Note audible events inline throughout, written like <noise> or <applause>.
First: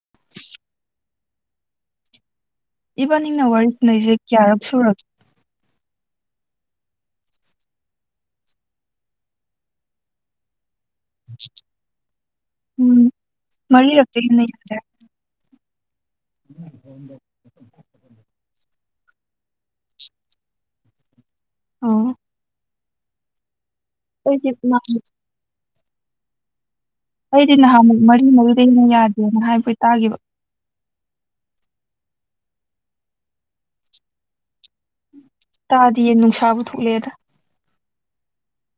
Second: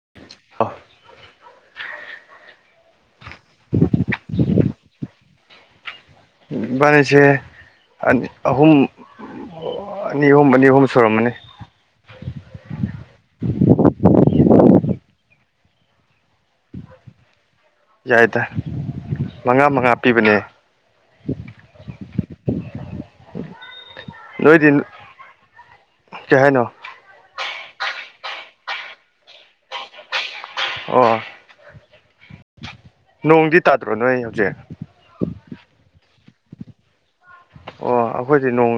<unintelligible> ꯏꯕꯅꯤꯡꯅ ꯋꯥꯔꯤ ꯁꯅꯩꯁꯦ ꯀꯌꯥꯔꯛ ꯁꯨꯔꯒꯦ ꯏꯕꯥꯅꯤꯁꯦ ꯑꯍꯨꯝ ꯑꯅꯤ ꯑꯍꯨꯝ ꯑꯅꯤ ꯑꯍꯨꯝ ꯁꯨꯔꯝꯃꯥꯅꯤ ꯎꯝ ꯃꯔꯤꯔꯛꯇꯩ ꯍꯦꯟ ꯂꯩꯇꯔꯦ <unintelligible> ꯌꯥꯏꯗ ꯃꯉꯥ ꯃꯉꯥ ꯄꯤꯕꯅꯦ ꯑꯣ ꯑꯩꯗꯤ ꯅꯣꯏꯗꯤ ꯅꯍꯥꯟ ꯀꯩ ꯍꯥꯏꯅꯣ ꯑꯩꯗꯤ ꯅꯍꯥꯟꯃꯨꯛ ꯃꯔꯤ ꯃꯔꯤꯗꯩ ꯍꯦꯟꯅ ꯌꯥꯗꯦꯅ ꯍꯥꯏꯕ ꯇꯥꯒꯤꯕ ꯑꯣ ꯅꯣꯡꯗꯤ ꯇꯥꯗ꯭ꯔꯣ ꯅꯣꯏ ꯍꯧꯖꯤꯛ ꯇꯥꯗꯤꯌꯦ ꯅꯨꯡꯁꯥꯕꯨ ꯊꯣꯛꯂꯑꯦꯗ ꯑꯣ ꯑꯩꯈꯣꯏꯗꯤ ꯅꯣꯡ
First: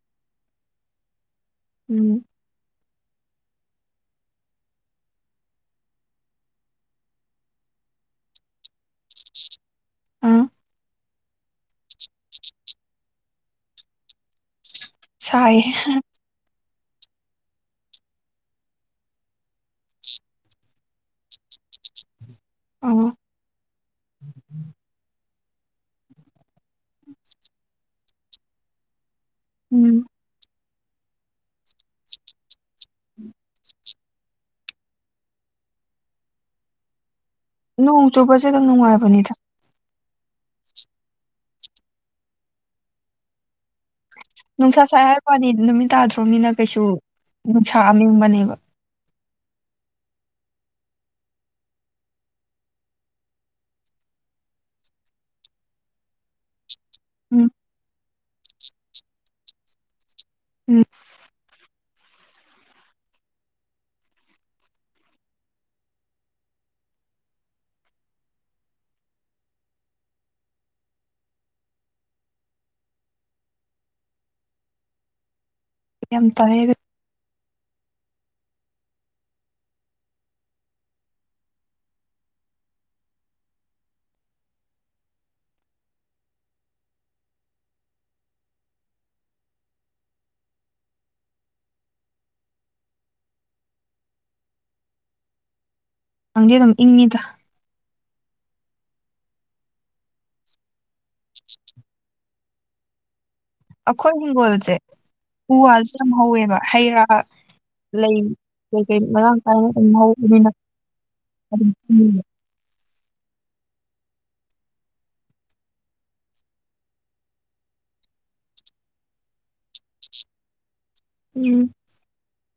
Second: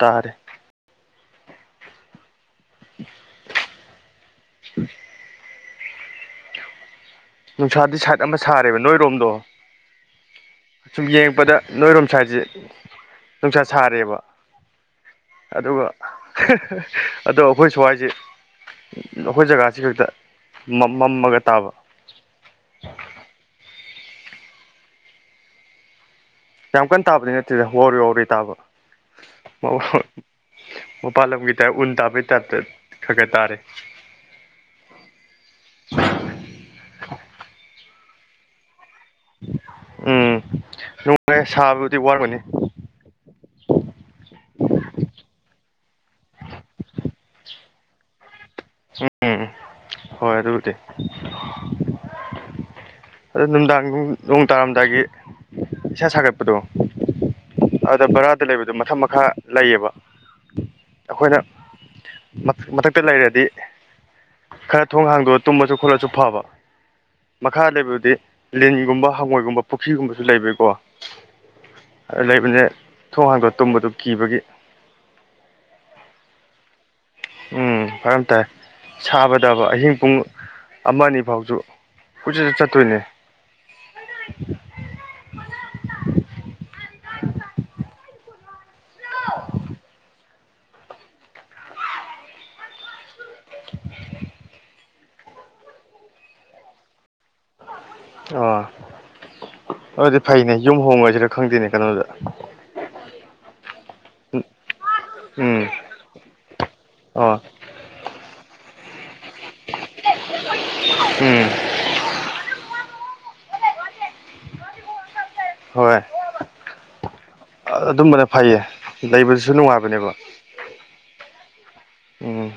ꯇꯥꯔꯦ ꯎꯝ <unintelligible> ꯅꯨꯡꯁꯥꯗꯤ ꯁꯥꯒꯟꯅ ꯁꯥꯔꯦꯕ ꯅꯣꯏꯔꯣꯝꯗꯣ ꯑꯥ ꯁꯨꯝ ꯌꯦꯡꯉꯛꯄꯗ ꯅꯣꯏꯔꯣꯝ ꯁꯥꯏꯠꯁꯦ ꯅꯨꯡꯁꯥ ꯁꯥꯔꯦꯕ ꯁꯥꯏꯌꯦ ꯑꯗꯨꯒ ꯑꯗꯣ ꯑꯩꯈꯣꯏ ꯁ꯭ꯋꯥꯏꯁꯦ ꯑꯩꯈꯣꯏ ꯖꯒꯥꯁꯤ ꯈꯛꯇ ꯃꯝ ꯃꯝꯃꯥꯒ ꯇꯥꯕ ꯑꯣ <unintelligible> ꯌꯥꯝ ꯀꯟꯅ ꯇꯥꯕꯗꯤ ꯅꯠꯇꯦꯗ ꯋꯥꯎꯔꯤ ꯋꯥꯎꯔꯤ ꯇꯥꯕ ꯎꯝ ꯃꯄꯥꯜꯂꯝꯒꯤ ꯇꯥꯏꯞ ꯎꯟ ꯇꯥꯕꯩ ꯇꯞꯇ ꯈꯔ ꯈꯔ ꯇꯥꯔꯤ ꯅꯣꯡ ꯆꯨꯕꯁꯦ ꯑꯗꯨꯝ ꯅꯨꯡꯉꯥꯏꯕꯅꯤꯗ ꯎꯝ <unintelligible> ꯁꯥꯕꯕꯨꯗꯤ ꯋꯥꯔꯒꯅꯤ ꯅꯨꯡꯁꯥ ꯁꯥꯏ ꯍꯥꯏꯕꯩꯋꯥꯅꯤ ꯅꯨꯃꯤꯠ ꯇꯥꯗ꯭ꯔꯣꯝꯅꯤꯅ ꯀꯩꯁꯨ ꯅꯨꯡꯁꯥ ꯑꯃꯦꯡꯕꯅꯦꯕ <unintelligible> ꯍꯣꯏ ꯑꯗꯨꯕꯨꯗꯤ ꯑꯗꯣ ꯅꯨꯡꯗꯥꯡ ꯅꯣꯡ ꯇꯥꯔꯝꯗꯥꯏꯒꯤ ꯏꯁꯥ ꯁꯥꯒꯠꯄꯗꯣ ꯎꯝ ꯑꯗꯨꯗ ꯕꯔꯥꯗ ꯂꯩꯕꯗꯣ ꯃꯊꯛ ꯃꯈꯥ ꯂꯩꯌꯦꯕ ꯎꯝ ꯑꯩꯈꯣꯏꯅ ꯃꯊꯛꯇ ꯂꯩꯔꯗꯤ ꯈꯔ ꯊꯣꯡ ꯍꯥꯡꯗꯣꯛꯑ ꯇꯨꯝꯃꯁꯨ ꯈꯣꯠꯂꯁꯨ ꯐꯕ ꯃꯈꯥ ꯂꯩꯕ ꯗꯤ ꯂꯤꯟꯒꯨꯝꯕ ꯍꯪꯉꯣꯏꯒꯨꯝꯕ ꯄꯨꯈ꯭ꯔꯤꯒꯨꯝꯕꯁꯨ ꯂꯩꯕꯩꯀꯣ ꯂꯩꯕꯅꯤꯅ ꯊꯣꯡ ꯍꯥꯡꯗꯣ ꯇꯨꯝꯕꯗꯨ ꯀꯤꯕꯒꯤ ꯌꯥꯝ ꯇꯜꯂꯦ ꯎꯝ ꯐꯔꯝ ꯇꯥꯏ ꯁꯥꯕꯗꯕ ꯑꯍꯤꯡ ꯄꯨꯡ ꯑꯃꯅꯤ ꯐꯥꯎꯁꯨ ꯀꯣꯏꯠ ꯆꯠꯇꯣꯏꯅꯦ <unintelligible> ꯗꯥꯡꯗꯤ ꯑꯗꯨꯝ ꯏꯪꯉꯤꯗ ꯑꯣꯥ ꯑꯗꯨꯗꯤ ꯐꯩꯅꯦ ꯌꯨꯝ ꯍꯣꯡꯉꯁꯤꯔ ꯈꯪꯗꯦꯅꯦ ꯀꯩꯅꯣꯗꯨꯗ ꯑꯩꯈꯣꯏ ꯍꯤꯡꯒꯣꯜꯁꯦ ꯎ ꯎꯝ ꯋꯥꯜꯁꯨ ꯌꯥꯝ ꯍꯧꯋꯦꯕ ꯍꯩ ꯔꯥ ꯑꯣ ꯂꯩ ꯀꯩ ꯀꯩ ꯃꯔꯥꯡ ꯀꯥꯏꯅ ꯑꯗꯨꯝ ꯍꯧꯕꯅꯤꯅ ꯎꯝ ꯑꯗꯨ ꯍꯣꯏ ꯑꯗꯨꯝꯕꯅ ꯐꯩꯌꯦ ꯂꯩꯕꯗꯨꯁꯨ ꯅꯨꯡꯉꯥꯏꯕꯅꯦꯕ ꯎꯝ ꯎꯝ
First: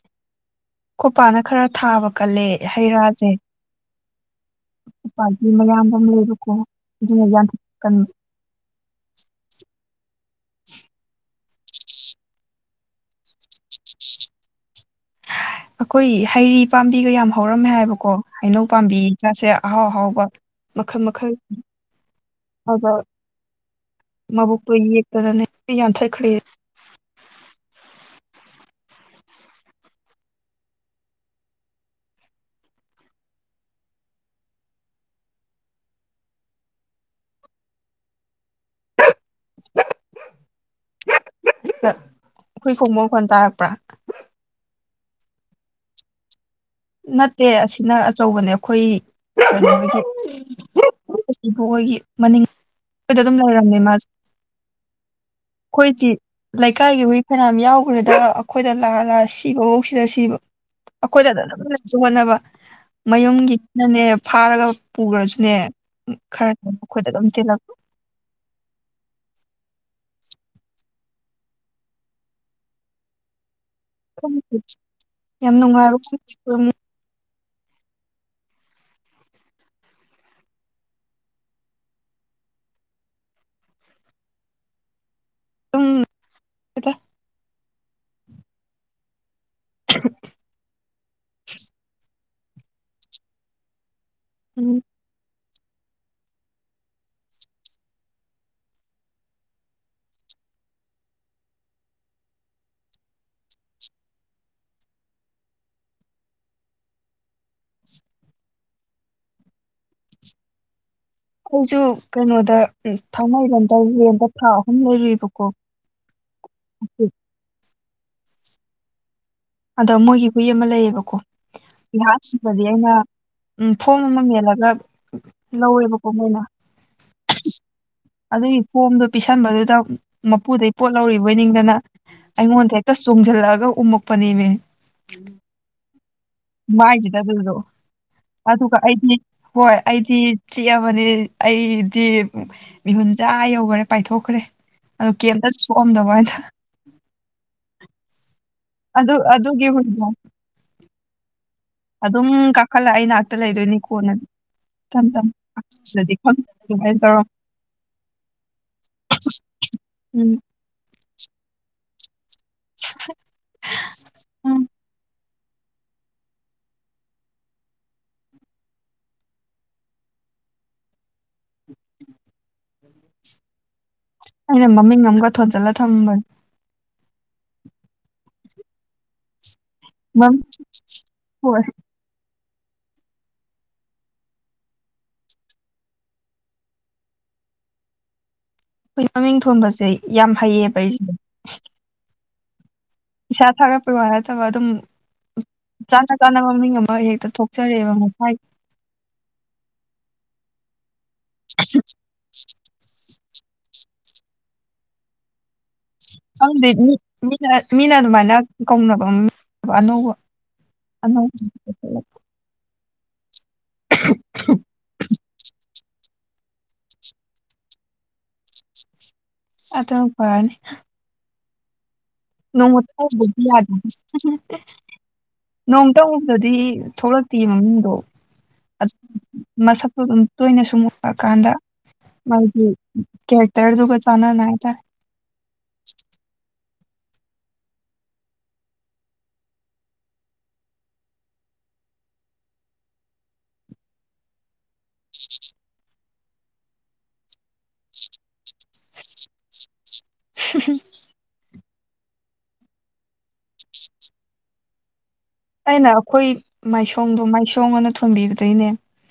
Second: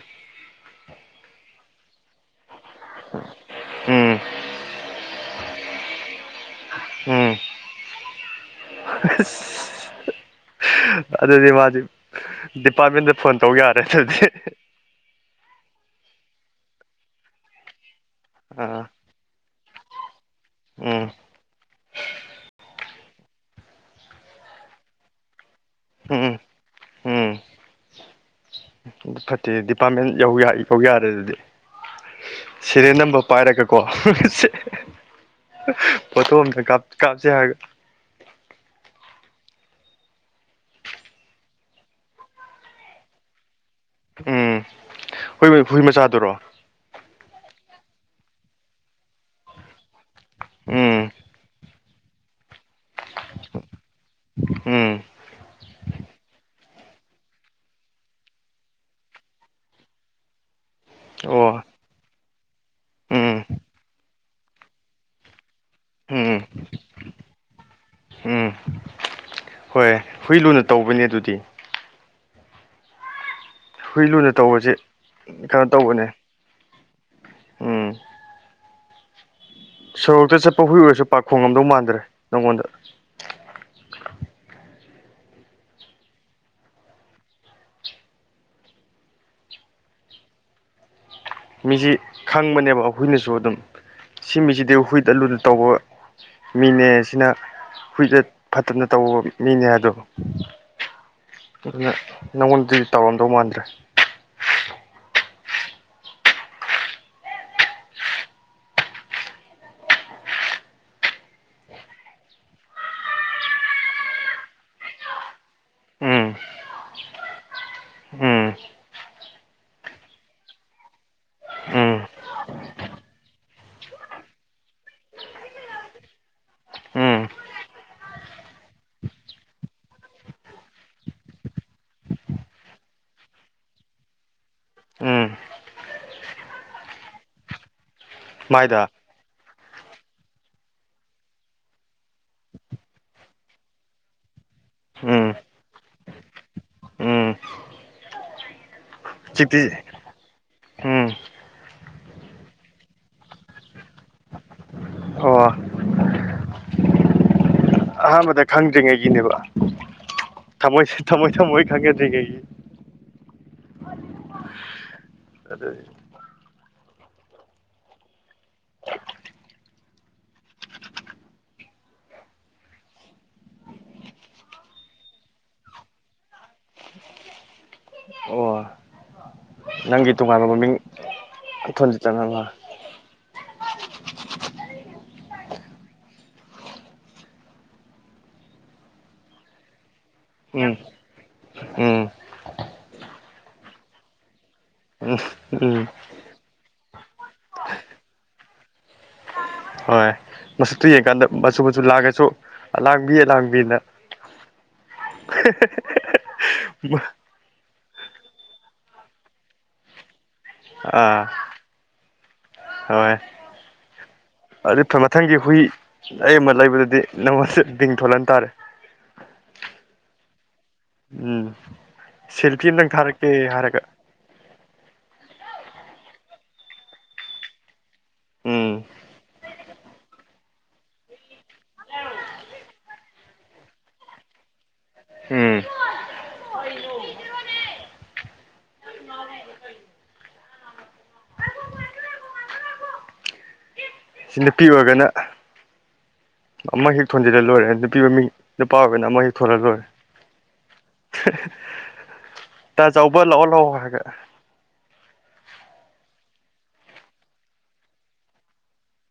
ꯈꯣꯄꯥꯅ ꯈꯔ ꯊꯥꯕ ꯀꯜꯂꯦ ꯍꯩ ꯔꯥꯁꯦ ꯎꯝ ꯄ ꯃꯌꯥꯝꯗꯝ ꯂꯩꯔꯨꯀꯣ ꯑꯗꯨ ꯑ ꯑꯗꯨꯗꯤ ꯃꯥꯗꯤ ꯗꯤꯄꯥꯔꯠꯃꯦꯟꯗ ꯐꯣꯟ ꯇꯧ ꯌꯥꯔꯦ ꯑꯗꯨꯗꯤ ꯑꯩꯈꯣꯏ ꯍꯩꯔꯤ ꯄꯥꯝꯕꯤꯒ ꯌꯥꯝ ꯍꯧꯔꯝꯃꯦ ꯍꯥꯏꯕꯀꯣ ꯍꯩꯅꯧ ꯑꯥ ꯄꯥꯝꯕꯤ ꯆꯁꯦ ꯑꯍꯥꯎ ꯑꯍꯥꯎꯕ ꯃꯈꯜ ꯎꯝ ꯃꯈꯜ ꯍꯗ ꯃꯥꯕꯨꯛꯛꯇ ꯌꯦ ꯌꯦ ꯇꯔꯅꯦ ꯑꯩ ꯌꯥꯟꯊꯠꯈ꯭ꯔꯦ ꯎꯝ ꯎꯝ ꯑꯗꯨ ꯐꯠꯇꯦ ꯗꯤꯄꯥꯔꯠꯃꯦꯟ ꯌꯧ ꯌꯥꯏ ꯀꯧ ꯌꯥꯔꯦ ꯑꯗꯨꯗꯤ ꯁꯤꯔꯦ ꯅꯝꯕ ꯄꯥꯏꯔꯒꯀꯣ ꯄꯣꯊ ꯀꯥꯞ ꯀꯥꯞꯆꯦ ꯍꯥꯏꯒ <inaudible> ꯑꯩꯈꯣꯏ ꯈꯣꯡꯃ ꯐꯣꯟ ꯇꯥꯔꯛꯄ꯭ꯔꯥ ꯎꯝ ꯍꯨꯏ ꯍꯨꯏ ꯃꯆꯥꯗꯨꯔꯣ ꯅꯠꯇꯦ ꯑꯁꯤꯅ ꯑꯆꯧꯕꯅꯦ ꯑꯩꯈꯣꯏ ꯀꯩꯅꯣ ꯎꯝ ꯕꯣꯏꯒꯤ ꯃꯅꯤꯡ ꯑꯩꯈꯗ ꯑꯗꯨꯝ ꯂꯩꯔꯝꯃꯦ ꯃꯥꯁꯦ ꯎꯝ ꯑꯩꯈꯣꯏꯗꯤ ꯂꯩꯀꯥꯏꯒꯤ ꯍꯨꯏ ꯐꯅꯌꯥꯝꯝ ꯌꯥꯎꯈ꯭ꯔꯦꯗ ꯑꯩꯈꯣꯏꯗ ꯂꯥ ꯂꯥ ꯁꯤꯕꯐꯧꯁꯤꯗ ꯁꯤꯕ ꯑꯩꯈꯣꯏꯗ ꯑꯗꯨ ꯑꯣ ꯑꯗꯨꯝ ꯂꯩꯁꯨ ꯍꯣꯠꯅꯕ ꯎꯝ ꯃꯌꯨꯝꯒꯤꯅꯅꯦ ꯐꯥꯔꯒ ꯄꯨꯈ꯭ꯔꯁꯨꯅꯦ ꯎꯝ ꯈꯔ ꯈꯔ ꯃꯈꯣꯏꯗ ꯑꯗꯨꯝꯁꯤꯜꯂꯛꯄ ꯎꯝ ꯍꯣꯏ ꯍꯨꯏ ꯂꯨꯅ ꯇꯧꯕꯅꯦ ꯑꯗꯨꯗꯤ ꯍꯨꯏ ꯂꯨꯅ ꯇꯧꯕꯁꯤꯦ ꯌꯥꯝ ꯀꯩꯅꯣ ꯅꯨꯡꯉꯥꯏꯕ ꯇꯧꯕꯅꯦ ꯑꯗꯨꯝ ꯎꯝ ꯁꯣꯔꯣꯛꯇ ꯆꯠꯄ ꯍꯨꯏ ꯑꯣꯏꯔꯁꯨ ꯄꯥꯈꯣꯡꯉꯝꯗꯧ ꯃꯥꯟꯗ꯭ꯔꯦ ꯅꯪꯉꯣꯟꯗ ꯎꯝ ꯑ ꯃꯤꯁꯤ ꯈꯪꯕꯅꯦꯕ ꯍꯨꯏꯅꯁꯨ ꯑꯗꯨꯝ ꯁꯤ ꯃꯤꯁꯤꯗꯤ ꯍꯨꯏꯗ ꯑꯂꯨꯗ ꯇꯧꯕ ꯃꯤꯅꯦ ꯁꯤꯅ ꯍꯨꯏꯗ ꯐꯠꯇꯅ ꯇꯧꯕ ꯃꯤꯅꯦ ꯑꯗꯣ ꯑꯗꯨꯅ ꯅꯪꯉꯣꯟꯗꯗꯤ ꯇꯧꯔꯝꯗꯧ ꯃꯥꯟꯗ꯭ꯔꯦ ꯑꯩꯁꯨ ꯀꯩꯅꯣꯗ ꯊꯥꯡꯃꯩꯕꯟꯇ ꯔꯦꯟꯗ ꯊꯥ ꯑꯍꯨꯝ ꯂꯩꯔꯨꯏꯕꯀꯣ ꯎꯝ ꯎ ꯎꯝ ꯑꯗꯣ ꯃꯣꯏꯒꯤ ꯍꯨꯏ ꯑꯃ ꯂꯩꯌꯦꯕꯀꯣ ꯎꯝ ꯑꯩꯍꯥꯁꯤꯗꯗꯤ ꯑꯩꯅ ꯎ ꯐꯣꯝ ꯑꯃ ꯃꯜꯂꯒ ꯂꯧꯋꯦꯕꯀꯣ ꯃꯣꯏꯅ ꯎꯝ ꯑꯗꯨꯒꯤ ꯐꯣꯝꯗ ꯄꯤꯁꯟꯕꯗꯨꯗ ꯃꯄꯨꯗꯩ ꯄꯣꯠ ꯂꯧꯔꯤꯕꯣꯏ ꯅꯤꯡꯗꯅ ꯑꯩꯉꯣꯟꯗ ꯍꯦꯛꯇ ꯆꯣꯡꯁꯤꯜꯂꯛꯑꯒ ꯎ ꯄꯅꯤꯕ ꯎꯝ ꯃꯥꯏꯏꯁꯤꯗ ꯑꯗꯨꯗꯣ ꯑꯗꯨꯒ ꯃꯥꯏꯗ ꯑꯩꯗꯤ ꯍꯣꯏ ꯑꯩꯗꯤ ꯆꯤꯛꯑꯕꯅꯤ ꯑꯩꯗꯤ ꯃꯤꯍꯨꯟꯆꯥꯥ ꯌꯧꯈꯔꯦ ꯄꯥꯏꯊꯣꯛꯈ꯭ꯔꯦ ꯑꯗꯨ ꯎꯝ ꯀꯦꯝꯝꯇ ꯁꯣꯛꯑꯝꯗꯕ ꯍꯥꯏꯗ ꯎꯝ ꯑꯗꯨꯗ ꯑꯗꯨꯒꯤ ꯍꯧꯖꯤꯛꯇꯤ ꯍꯨꯨꯔꯗ ꯎꯝ ꯑꯗꯨꯝ ꯀꯥꯈꯠꯂ ꯑꯩ ꯉꯅꯥꯥꯛꯛꯇ ꯂꯩꯗꯣꯏꯅꯤ ꯀꯣꯟꯅ ꯊꯝ ꯑꯣ ꯇꯝꯚꯥꯏ ꯇꯣ ꯑꯍꯥꯟꯕꯗ ꯈꯪꯗ꯭ꯔꯤꯉꯩꯒꯤꯅꯦꯕ ꯎꯝ ꯊꯃꯣꯏ ꯊꯝꯃꯣꯏ ꯊꯝꯃꯣꯏ ꯈꯪꯅꯗ꯭ꯔꯤꯉꯩꯒꯤ <unintelligible> ꯎꯝ ꯑꯗꯨ <inaudible> ꯑꯩꯅ ꯃꯃꯤꯡ ꯑꯃꯒ ꯊꯣꯟꯖꯤꯜꯂꯒ ꯊꯝꯕꯅꯦ ꯑꯣ ꯅꯪꯒꯤ ꯃꯝ ꯇꯣꯉꯥꯟꯕ ꯃꯃꯤꯡ ꯍꯣꯏ ꯊꯣꯟꯖꯤ ꯆꯅꯅꯕꯣ ꯑꯩꯈꯣꯏ ꯃꯃꯤꯡ ꯊꯣꯟꯕꯁꯦ ꯌꯥꯝ ꯎꯝ ꯍꯩꯌꯦꯕ ꯑꯩꯁꯦ ꯎꯝ ꯏꯁꯥ ꯊꯥꯒꯠꯄ ꯋꯥ ꯅꯠꯇꯕ ꯑꯗꯨꯝ ꯎꯝ ꯎꯝ ꯆꯥꯅ ꯆꯥꯅꯕ ꯃꯃꯤꯡ ꯑꯃ ꯍꯦꯛꯇ ꯊꯣꯛꯆꯔꯦꯕ ꯉꯁꯥꯏ ꯍꯣꯏ ꯃꯆꯛꯇꯨ ꯌꯦꯡꯀꯥꯟꯗ ꯃꯆꯨ ꯃꯆꯨ ꯂꯥꯛꯑꯒꯁꯨ ꯂꯥꯡꯕꯤꯌꯦ ꯂꯥꯡꯕꯤꯅ ꯍꯤ ꯍꯤ ꯑꯗꯨꯪꯗꯤ ꯃꯤꯅ ꯃꯤꯅ ꯑꯗꯨꯃꯥꯏꯅ ꯀꯧꯅꯕ ꯑꯃ ꯑꯅꯧꯕ ꯑꯥ ꯑꯅꯧꯕ ꯍꯣꯏ <unintelligible> ꯑꯗꯨꯗꯤ ꯃꯊꯪꯒꯤ ꯍꯨꯏ ꯑꯩ ꯑꯃ ꯂꯩꯕꯗꯗꯤ ꯅꯪꯉꯣꯟꯗ ꯡ ꯊꯣꯜꯍꯟꯇꯥꯥꯔꯦ <unintelligible> ꯑ ꯑꯗꯨꯅ ꯐꯔꯅꯤ ꯎꯝ ꯁꯦꯜꯐꯤ ꯑꯝꯇꯪ ꯅꯣꯡꯃꯠꯇ ꯊꯥꯔꯛꯀꯦ ꯍꯥꯏꯔꯒ ꯅꯣꯡꯇ ꯎꯨꯕꯗꯗꯤ ꯊꯣꯛꯂꯛꯇꯦ ꯃꯃꯤꯡꯗꯣ ꯎꯝ ꯃꯁꯛꯇꯨ ꯑꯗꯨꯝ ꯇꯣꯏꯅ ꯁꯨꯝ ꯃꯨꯛꯀꯥꯟꯗ ꯍꯥꯏꯗꯤ ꯈꯦꯇꯔ ꯇꯒ ꯆꯅꯅ ꯑ ꯎꯝ ꯁꯤ ꯅꯨꯄꯤ ꯑꯣꯏꯔꯒꯅ ꯑꯃꯛ ꯍꯦꯛ ꯊꯣꯟꯖꯤꯜꯂ ꯂꯣꯏꯔꯦ ꯅꯨꯄꯤ ꯃꯃꯤꯡ ꯅꯨꯄꯥ ꯑꯣꯏꯕꯅ ꯑꯃ ꯍꯦꯛ ꯊꯣꯟꯜꯂ ꯂꯣꯏꯔꯦ ꯇꯥ ꯆꯥꯎꯕ ꯂꯥꯛꯑꯣ ꯂꯥꯛꯑꯣ ꯍꯥꯏꯒ ꯑꯩꯅ ꯑꯩꯈꯣꯏ ꯃꯥꯏꯁꯣꯡꯗꯣ ꯃꯥꯏꯁꯣꯡ ꯑꯅ ꯊꯣꯟꯕꯤꯕꯗꯩꯅꯦ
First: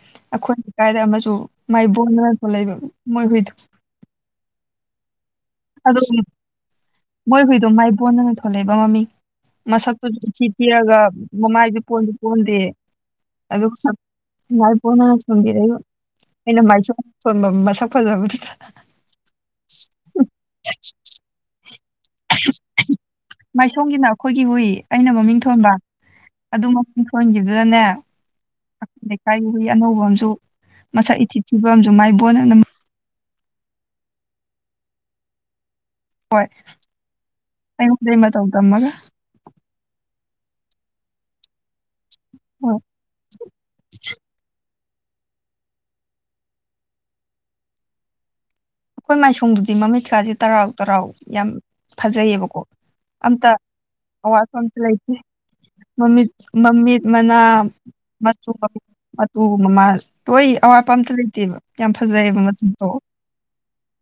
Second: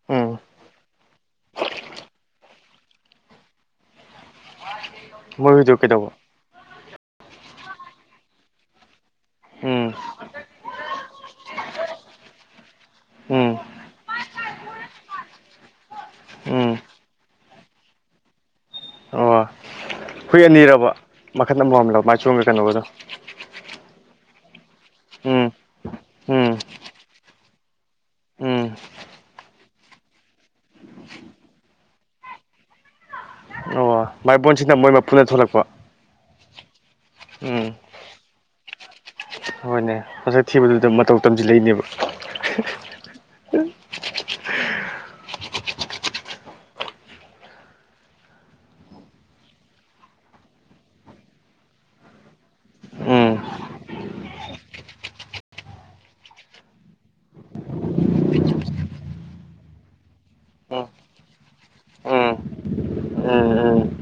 ꯎꯝ ꯑꯩꯈꯣꯏ ꯂꯩꯀꯥꯏꯗ ꯑꯃꯁꯨ ꯃꯥꯏꯕꯣꯟꯗꯅ ꯊꯣꯛꯂ ꯂꯩꯕ ꯃꯣꯏ ꯍꯨꯏꯗꯣ ꯃꯣꯏ ꯍꯨꯏꯗꯣ ꯑ ꯀꯩꯗꯧꯕ ꯃꯣꯏ ꯍꯨꯏꯗꯣ ꯃꯥꯏꯕꯣꯟꯗꯅ ꯊꯣꯂꯛꯏꯕ ꯃꯃꯤꯡ ꯎꯝ ꯃꯁꯛꯇꯨꯗꯊꯤ ꯄꯤꯔꯒ ꯃꯃꯥꯏꯁꯨ ꯄꯣꯟꯁꯨ ꯄꯣꯟꯗꯦ ꯎꯝ ꯑꯗꯨ ꯉꯥꯏ ꯐꯅ ꯆꯗꯔ ꯑꯩꯅ ꯎꯝ ꯃꯥꯏꯁꯣꯟꯕ ꯃꯁꯛ ꯐꯖꯕꯗꯨꯗ ꯑꯣ ꯍꯨꯏ ꯑꯅꯤꯔꯕ ꯃꯈꯟ ꯑꯃ ꯑꯣꯏꯝꯂꯕ ꯃꯥꯏ ꯆꯣꯡꯝꯒ ꯀꯩꯅꯣꯒꯗꯣ ꯃꯥꯏꯁꯣꯝꯒꯤꯅ ꯑꯩꯈꯣꯏꯒꯤ ꯍꯨꯏ ꯑꯩꯅ ꯃꯃꯤꯡ ꯎꯝ ꯊꯣꯟꯕ ꯎꯝ ꯑꯗꯨ ꯃꯃꯤꯡ ꯊꯣꯟꯈꯤꯕꯗꯨꯗꯅꯦ ꯎꯝ ꯂꯩꯀꯥꯏ ꯍꯨꯏ ꯑꯅꯧꯕ ꯑꯃꯁꯝꯨ ꯃꯁꯛ ꯏꯊꯤꯛ ꯊꯤꯕ ꯑꯃꯁꯝꯨ ꯃꯥꯏ ꯕꯣꯟꯅ ꯑꯣ ꯃꯥꯏꯕꯣꯟꯁꯤꯅ ꯃꯣꯏ ꯃꯄꯨꯅ ꯊꯣꯛꯂꯛꯄ ꯍꯣꯏ ꯎꯝ ꯑꯩꯉꯣꯟꯗ ꯃꯇꯧ ꯇꯝꯃꯒ ꯍꯣꯏꯅꯦ ꯃꯁꯛ ꯊꯤꯕꯗꯨꯗ ꯃꯇꯧ ꯇꯝꯁꯤ ꯂꯩꯅꯦꯕ ꯎꯝ ꯑꯩꯈꯣꯏ ꯃꯥꯏꯁꯨꯡꯗꯨꯗꯤ ꯃꯃꯤꯠ ꯀꯥꯁꯦ ꯇꯔꯥꯎ ꯇꯔꯥꯎ ꯌꯥꯝ ꯐꯖꯩꯌꯦꯕꯀꯣ ꯎꯝ ꯑꯝꯇ ꯑꯋꯥꯠꯄ ꯑꯃꯇ ꯂꯩꯥꯇꯦ ꯃꯃꯤꯠ ꯃꯃꯤꯠ ꯃꯅꯥ ꯃꯆꯨ ꯃꯇꯨ ꯃꯃꯥꯟ ꯂꯣꯏ ꯎꯝ ꯑꯋꯥꯠꯄ ꯑꯝꯇ ꯂꯩꯇꯦꯕ ꯌꯥꯝ ꯎꯝ ꯐꯖꯩꯕ ꯃꯆꯨꯗꯣ ꯎꯝ ꯎꯝ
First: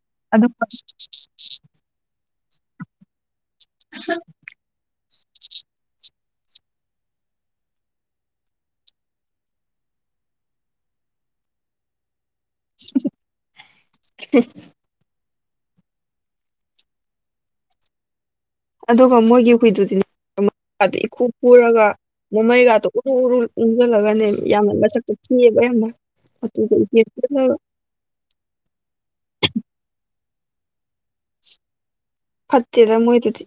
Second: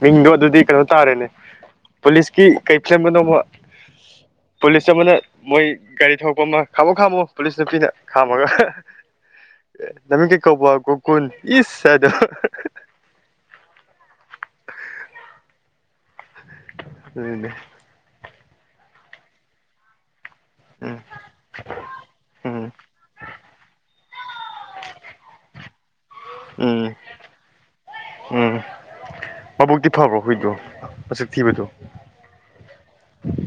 ꯍꯌꯦꯡꯗꯣ ꯑꯗꯨ ꯑꯗꯨꯗꯤ ꯀꯩꯅꯣ ꯇꯥꯔꯦꯅꯦ ꯄꯨꯂꯤꯁꯀꯤ ꯀꯩ ꯐ꯭ꯤꯂꯝꯗꯅꯣ ꯑꯃ ꯄꯨꯂꯤꯁ ꯑꯃꯅ ꯃꯣꯏ ꯒꯥꯔꯤ ꯊꯧꯔꯛꯄ ꯑꯃ ꯈꯥꯝꯃꯣ ꯈꯥꯝꯃꯣ ꯄꯨꯂꯤꯁ ꯅꯨꯄꯤꯅ ꯈꯥꯝꯃꯒ ꯅꯝꯃꯤꯡ ꯀꯩ ꯀꯧꯕꯥ ꯒꯣꯀꯨꯟ ꯏꯁ ꯏꯁ ꯎꯝ ꯑꯗꯨꯒ ꯃꯣꯏꯒꯤ ꯍꯨꯏꯗꯨꯗꯤ ꯃꯃꯤꯠꯀꯗꯨ ꯎꯝ ꯏꯈꯨ ꯈꯨꯔꯒ ꯎꯝ ꯃꯃꯩꯒꯗꯣ ꯎꯔꯨ ꯎꯔꯨ ꯎꯟꯁꯤꯜꯂꯒꯅꯦ ꯌꯥꯝꯅ ꯃꯁꯛꯇꯣ ꯊꯤꯑꯦꯕ ꯌꯥꯝꯅ ꯑꯗꯨꯗ ꯎꯝ ꯂꯦꯞꯄꯒ ꯎꯝ ꯃꯕꯨꯛꯛꯇꯤ ꯐꯕ꯭ꯔꯣ ꯍꯨꯏꯗꯣ ꯃꯁꯛ ꯊꯤꯕꯗꯣ ꯐꯠꯇꯦꯗ ꯃꯣꯏꯗꯨꯗꯤ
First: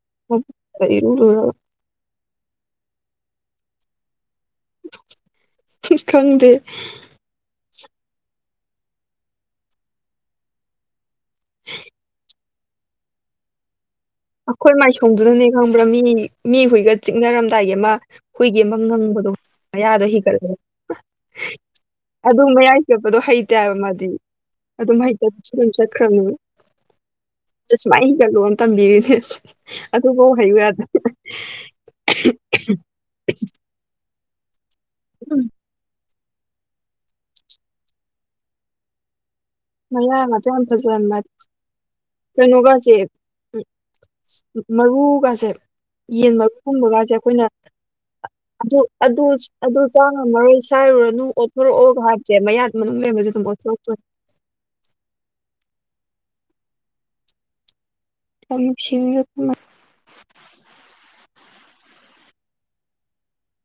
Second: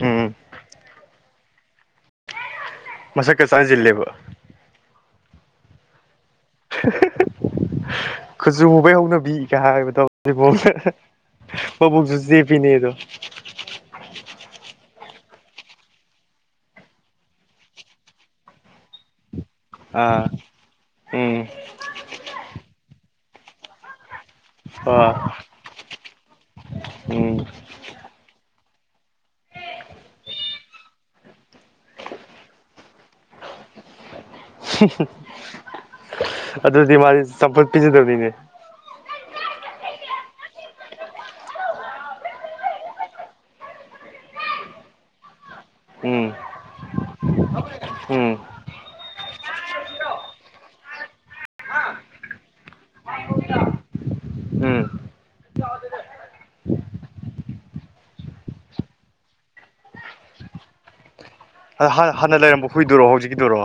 ꯎꯝ ꯃꯕꯨꯛꯀ ꯏꯔꯨ ꯂꯨꯔꯒ ꯃꯁꯛꯀ ꯆꯥꯟꯅꯁꯤꯜꯂꯦꯕ ꯈꯪꯗꯦ ꯀꯨꯆꯨ ꯃꯨꯕꯩ ꯍꯧꯅꯕꯤꯒ ꯍꯥꯏꯕꯗꯣ ꯏꯕꯣꯛ ꯅ ꯃꯕꯨꯛꯁꯨ ꯆꯦꯞꯄꯤꯅꯦꯗꯣ ꯑꯩꯈꯣꯏ ꯃꯥꯏꯁꯣꯡꯗꯨꯅꯅꯦ ꯈꯪꯕ꯭ꯔꯥ ꯃꯤ ꯃꯤ ꯍꯨꯏꯒ ꯆꯤꯛꯅꯔꯝꯗꯥꯏꯒꯤ ꯑꯃ ꯍꯨꯏꯒꯤ ꯑꯃ ꯉꯪꯕꯗꯣ ꯃꯌꯥꯗꯣ ꯑꯥ ꯍꯤꯒꯠꯂ ꯎꯝ ꯑꯗꯨ ꯃꯌꯥꯏ ꯁꯦꯠꯄꯗꯣ ꯍꯩꯇꯦꯕ ꯃꯥꯗꯤ ꯑꯗꯨꯝ ꯍꯩ ꯑꯥ ꯇꯅ ꯑꯗꯨꯝ ꯆꯠꯈ꯭ꯔꯃꯦꯕ ꯎꯝ ꯁꯨꯃꯥꯏꯅ ꯍꯤꯒꯠꯂꯣꯅ ꯇꯝꯕꯤꯔꯤꯅꯦ ꯑꯗꯨꯐꯧ ꯍꯩꯌꯨ ꯌꯥꯗꯦ <unintelligible> ꯑꯗꯨꯗꯤ ꯃꯥꯗꯤ ꯆꯝꯐꯨꯠ ꯄꯤꯖꯗꯕꯤꯅꯦ ꯃꯌꯥ ꯃꯁꯛ <unintelligible> ꯀꯩꯅꯣꯒꯁꯦ ꯃꯔꯨꯒꯁꯦ ꯎꯝ ꯌꯦꯟ ꯃꯔꯨ ꯀꯨꯝꯕꯒꯁꯦ ꯑꯩꯈꯣꯏꯅ ꯎꯝ ꯑꯗꯨ ꯑꯗꯨ ꯑꯗꯨ ꯆꯥ <unintelligible> ꯁꯥꯏꯔꯨꯔꯅꯨ ꯑꯣꯠꯊꯣꯔꯛꯑꯣꯒ ꯍꯥꯏꯕꯁꯦ ꯃꯌꯥꯗ ꯃꯅꯨꯡ ꯂꯩꯕꯁꯦ ꯑꯗꯨꯝ ꯑꯣꯠꯊꯣꯔꯛꯇꯣꯏ ꯎꯝ ꯌꯥꯝ ꯅꯨꯡꯁꯤ ꯍꯥꯟꯅ ꯍꯥꯟꯅ ꯂꯩꯔꯝꯕ ꯍꯨꯏꯗꯔꯣ ꯍꯧꯖꯤꯛꯀꯤꯗꯨꯔꯣ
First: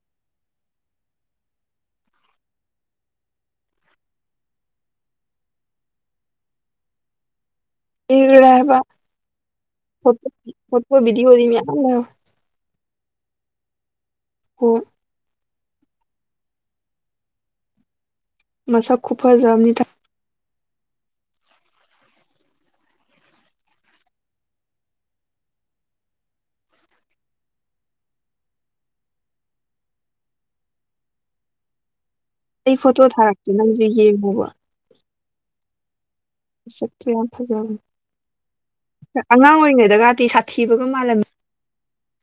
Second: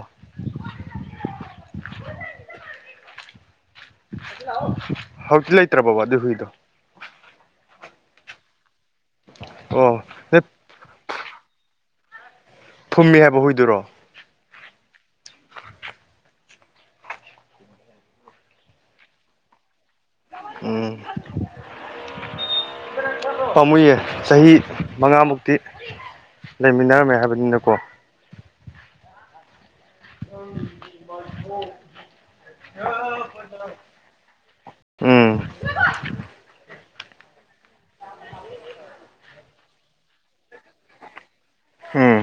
<unintelligible> ꯂꯥꯛꯑꯣ ꯍꯧꯖꯤꯛꯇꯤ ꯂꯩꯇ꯭ꯔꯕꯣ ꯑꯗꯨꯏ ꯍꯨꯏꯗꯣ ꯁꯤꯒꯔꯦ ꯍꯥꯏꯕ ꯑꯣ ꯅ ꯐꯣꯇꯣ ꯕꯤꯗꯤꯑꯣ ꯗꯤ ꯃꯌꯥꯝ ꯂꯩ ꯐꯨꯝꯃꯤ ꯍꯥꯏꯕ ꯍꯨꯏꯗꯨꯔꯣ ꯍꯣꯏ ꯃꯁꯛ ꯈꯨꯐꯖ ꯑꯃꯅꯤ ꯗ ꯎꯝ ꯄꯥꯝꯃꯨꯏꯌꯦ ꯆꯍꯤ ꯃꯉꯥꯃꯨꯛꯇꯤ ꯂꯩꯃꯤꯟꯅꯔꯝꯃꯦ ꯍꯥꯏꯕꯅꯤꯅꯀꯣ <unintelligible> ꯑꯩ ꯐꯣꯇꯣ ꯊꯥꯔꯛꯀꯦ ꯅꯪꯁꯨ ꯌꯦꯡꯉꯨꯕ ꯎꯝ ꯁꯛꯇꯨ ꯌꯥꯝ ꯐꯖꯕꯅꯤ ꯑꯉꯥꯡ ꯑꯣꯏꯔꯤꯉꯩꯗꯒꯗꯤ ꯁꯥꯊꯤꯕꯒ ꯃꯥꯜꯂꯝꯃꯤ ꯎꯝ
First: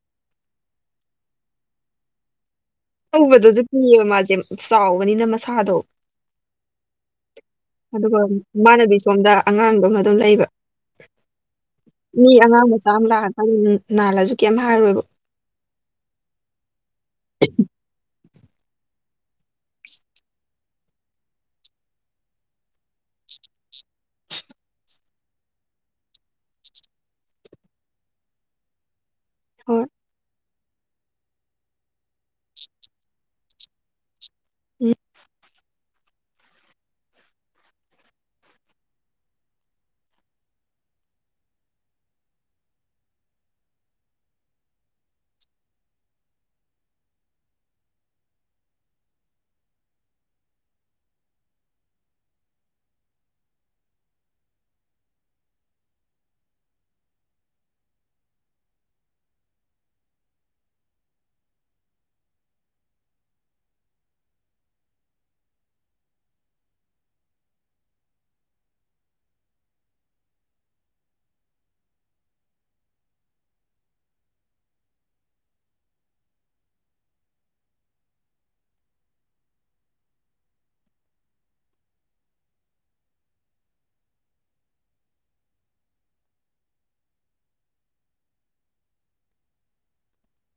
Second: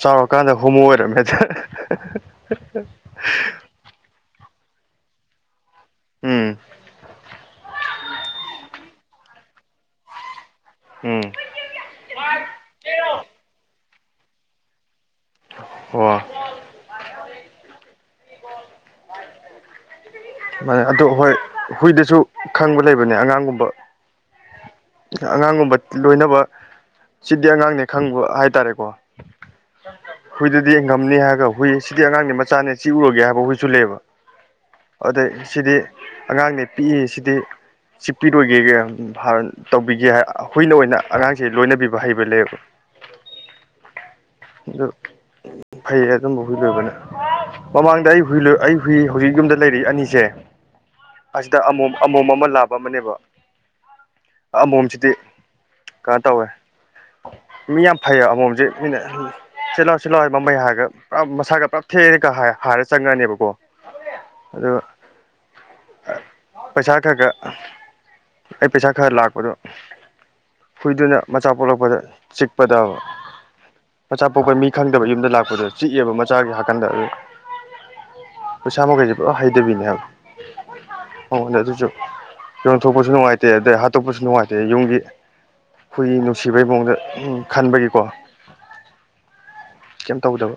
ꯆꯥꯎꯔꯛꯀꯥꯟꯗ ꯍꯣꯃꯣ ꯑꯣꯏꯔꯝꯃꯦꯗ <unintelligible> <inaudible> ꯇꯧꯕꯗꯁꯨ <unintelligible> ꯃꯥꯁꯦ ꯆꯥꯎꯕꯅꯤꯅ ꯃꯁꯥꯗꯣ ꯎꯝ ꯑꯗꯨꯒ ꯃꯥꯟꯅꯕꯤ ꯁꯣꯝꯗ ꯑꯉꯥꯡ ꯗꯧꯅ ꯑꯗꯨꯝ ꯂꯩꯕ ꯎꯝ ꯃꯤ ꯑꯉꯥꯡ ꯃꯆꯥ ꯑꯃ ꯂꯥꯛꯑꯀꯥꯟꯗ ꯅꯥꯜꯂꯁꯨ ꯀꯩꯝ ꯍꯥꯏꯔꯣꯏꯕ ꯑꯣ ꯑꯗꯨ ꯍꯣꯏ ꯍꯨꯏꯗꯁꯨ ꯈꯪꯕ ꯂꯩꯕꯅꯦ ꯑꯉꯥꯡꯒꯨꯝꯕ ꯑꯉꯥꯡꯒꯨꯝꯕ ꯂꯣꯏꯅꯕ ꯁꯤꯗꯤ ꯑꯉꯥꯡꯅꯦ ꯈꯪꯕ ꯍꯥꯏꯇꯥꯔꯦꯀꯣ ꯍꯣꯏ <unintelligible> ꯍꯨꯏꯗꯗꯤꯡ ꯉꯝꯅꯤ ꯍꯥꯏꯔꯒ ꯍꯨꯏ ꯁꯤꯗꯤ ꯑꯉꯥꯡꯅꯦ ꯃꯆꯥꯅꯦ ꯁꯤ ꯎꯔꯒꯦ ꯍꯥꯏꯕ ꯍꯨꯏꯁꯨ ꯂꯩꯕ ꯎꯝ ꯑꯗ ꯁꯤꯗꯤ ꯑꯉꯥꯡꯅꯦ ꯄꯤꯛꯏ ꯁꯤꯗꯤ ꯆꯤꯛꯄꯤꯔꯣꯏꯒꯦꯒ ꯇꯧꯕꯤꯒꯦ ꯍꯨꯏꯅ ꯑꯣꯏꯅ ꯑꯉꯥꯡꯁꯦ ꯂꯣꯏꯅꯕꯤꯕ ꯍꯩꯕ ꯂꯩꯌꯦꯕ ꯑꯗꯨ ꯐꯩ ꯑꯗꯨꯝꯕ ꯍꯨꯏ ꯂꯣꯏꯕꯅ ꯃꯃꯥꯡꯗ ꯑꯩ ꯍꯨꯏ ꯑꯩ ꯍꯨꯏ ꯍꯧꯖꯤꯛ ꯌꯨꯝꯗ ꯂꯩꯔ ꯑꯅꯤꯁꯦ ꯑꯁꯤꯗ ꯑꯃꯣꯝ ꯑꯃꯣꯝ ꯑꯃ ꯂꯥꯕ ꯑꯃꯅꯦꯕ ꯑꯃꯣꯝꯁꯤꯗꯤ ꯀꯥ ꯇꯧꯋꯦ ꯃꯤ ꯌꯥꯝ ꯐꯩꯌꯦ ꯑꯃꯣꯝꯁꯦ ꯃꯤꯅ ꯁꯤꯜ ꯂꯥꯎ ꯁꯤꯠ ꯂꯥꯎ ꯃꯃꯩ ꯍꯥꯏꯔꯒ ꯄꯨꯔꯞ ꯃꯁꯥꯒ ꯄꯨꯔꯞ ꯊꯦꯡꯅꯒ ꯍꯥꯏꯔ ꯆꯪꯉꯛꯅꯦꯕꯀꯣ ꯑꯗꯨ ꯄꯩꯁꯥ ꯈꯔ ꯈ ꯑꯩ ꯄꯩꯁꯥ ꯈꯔ ꯂꯥꯛꯄꯗꯣ ꯍꯨꯏꯗꯨꯅ ꯃꯆꯥ ꯄꯣꯛꯂꯛꯄꯗ ꯆꯤꯛꯄꯗꯕ ꯃꯆꯥ ꯄꯣꯛꯄ ꯃꯤ ꯈꯪꯗꯕ ꯌꯨꯝꯗ ꯂꯥꯛꯄꯗ ꯆꯤꯛꯑꯦꯕ ꯃꯆꯥꯒꯤ ꯍꯥꯀꯟꯗ ꯑꯗꯨ ꯄꯩꯁꯥ ꯃꯈꯩꯁꯦ ꯄꯨꯔ ꯍꯩꯊꯕꯤꯅꯦ ꯍꯥꯏꯕ ꯍꯉꯣꯟꯅꯦ ꯑꯗꯨꯁꯨ ꯌꯣꯡꯊꯣꯛꯄꯁꯨ ꯅꯨꯡꯉꯥꯏꯇꯦ ꯑꯗꯩ ꯍꯥꯠꯇꯣꯛꯄꯁꯨ ꯅꯨꯡꯉꯥꯏꯇꯦ ꯌꯨꯝꯒꯤ ꯍꯨꯏ ꯅꯨꯡꯁꯤꯕꯩ ꯃꯑꯣꯡꯗ ꯈꯟꯕꯩꯀꯣ ꯀꯩꯝ ꯇꯧꯗꯕ